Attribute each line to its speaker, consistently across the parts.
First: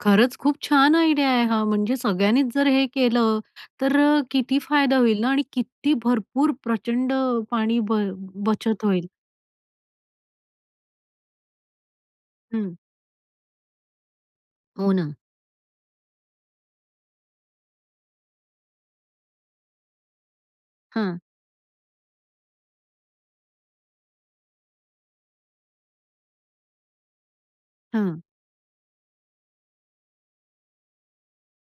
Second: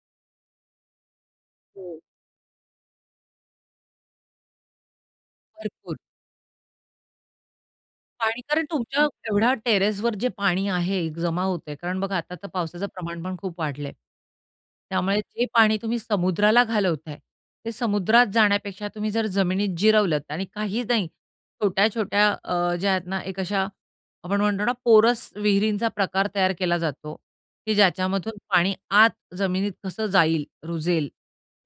Speaker 1: खरंच खूप छान आयडिया आहे. हां, म्हणजे
Speaker 2: हं.
Speaker 1: सगळ्यांनीच जर हे केलं, तर अ, किती फायदा होईल ना आणि किती
Speaker 2: भरपूर.
Speaker 1: भरपूर प्रचंड अ, पाणी ब
Speaker 2: पाणी कारण
Speaker 1: बचत
Speaker 2: तुमच्या
Speaker 1: होईल.
Speaker 2: एवढ्या टेरेसवर जे पाणी आहे, जमा होतं आहे. कारण बघा, आता तर
Speaker 1: हं.
Speaker 2: पावसाचं प्रमाण पण खूप वाढलं आहे.
Speaker 1: हो ना.
Speaker 2: त्यामुळे जे पाणी तुम्ही समुद्राला घालवत आहे, ते समुद्रात जाण्यापेक्षा तुम्ही जर जमिनीत जिरवलत आणि काहीच नाही,
Speaker 1: हां.
Speaker 2: छोट्या-छोट्या अ, ज्या आहेत ना, एक अशा आपण म्हणतो ना पोरस विहिरींचा प्रकार तयार केला जातो की
Speaker 1: हं.
Speaker 2: ज्याच्यामधून पाणी आत जमिनीत कसं जाईल, रुजेल,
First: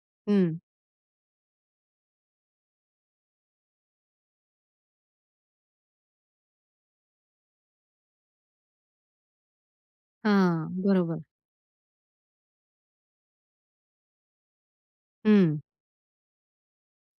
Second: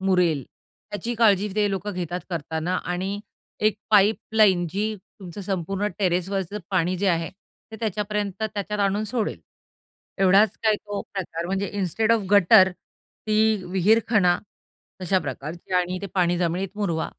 Speaker 2: मुरेल,
Speaker 1: हं.
Speaker 2: त्याची काळजी ते लोकं घेतात करताना. आणि एक पाईपलाईन जी तुमचं संपूर्ण टेरेसवरचं पाणी जे आहे, ते त्याच्यापर्यंत त्याच्यात आणून सोडेल, एवढाच
Speaker 1: हां.
Speaker 2: काय तो
Speaker 1: बरोबर.
Speaker 2: प्रकार म्हणजे इन्स्टेड ऑफ गटर, ती विहीरखणा, अशा
Speaker 1: हं.
Speaker 2: प्रकारची आणि ते पाणी जमिनीत मुरवा.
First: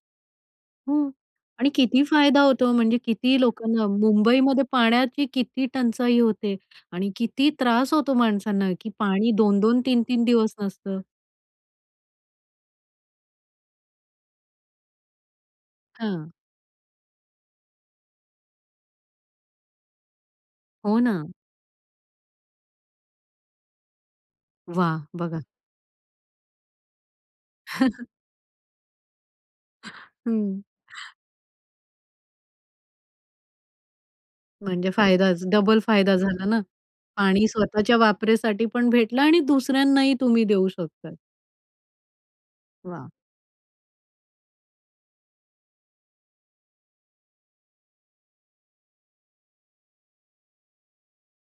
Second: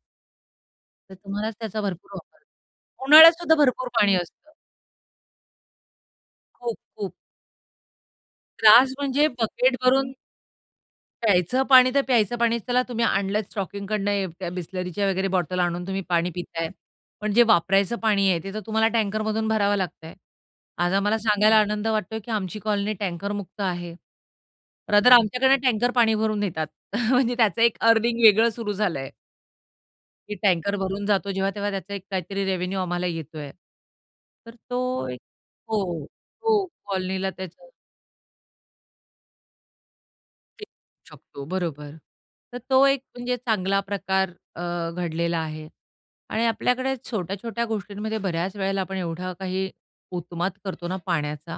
Speaker 1: हं.
Speaker 2: तर तुम्हालाच
Speaker 1: आणि
Speaker 2: त्याचा
Speaker 1: किती
Speaker 2: भरपूर
Speaker 1: फायदा
Speaker 2: वापर,
Speaker 1: होतो, म्हणजे किती
Speaker 2: उन्हाळ्यातसुद्धा
Speaker 1: लोकांना
Speaker 2: भरपूर पाणी असतं.
Speaker 1: मुंबईमध्ये पाण्याची किती टंचाई होते? आणि
Speaker 2: खूप-खूप.
Speaker 1: किती त्रास होतो? माणसांना की
Speaker 2: त्रास म्हणजे
Speaker 1: पाणी दोन
Speaker 2: बकेट
Speaker 1: दोन, तीन
Speaker 2: भरून.
Speaker 1: तीन दिवस नसतं.
Speaker 2: प्यायचं पाणी तर प्यायचं पाणीच. त्याला तुम्ही आणलत स्टॉकिंगकडनं अ, त्या बिसलरीच्या वगैरे बॉटल आणून तुम्ही पाणी
Speaker 1: हं.
Speaker 2: पित आहे, पण जे वापरायचं पाणी आहे, ते तर तुम्हाला टँकरमधून भरावं लागतं आहे. आज
Speaker 1: हो
Speaker 2: आम्हाला
Speaker 1: ना.
Speaker 2: सांगायला आनंद वाटतो आहे की आमची कॉलनी टँकर मुक्त आहे.
Speaker 1: वाह!
Speaker 2: रादर
Speaker 1: बघा.
Speaker 2: आमच्याकडून टँकर पाणी भरून नेतात, म्हणजे त्याचं एक अर्निंग वेगळं सुरु झालं आहे. की
Speaker 1: हं.
Speaker 2: टँकर भरून जातो. जेव्हा-तेव्हा त्याचा काहीतरी रेव्हेन्यू आम्हाला येतो आहे. तर
Speaker 1: म्हणजे
Speaker 2: तो एक
Speaker 1: फायदाच डबल
Speaker 2: हो,
Speaker 1: फायदा झाला ना.
Speaker 2: हो. कॉलनीला
Speaker 1: पाणी
Speaker 2: त्याच्या
Speaker 1: स्वतःच्या वापरासाठी पण भेटलं आणि दुसऱ्यांनाही तुम्ही
Speaker 2: देऊ
Speaker 1: देऊ शकता.
Speaker 2: शकतो, बरोबर. तर तो एक
Speaker 1: वाह!
Speaker 2: म्हणजे चांगला प्रकार अ, घडलेला आहे आणि आपल्याकडे छोट्या-छोट्या गोष्टींमध्ये बऱ्याच वेळेला आपण एवढा काही उत्माद करतो ना, पाण्याचा.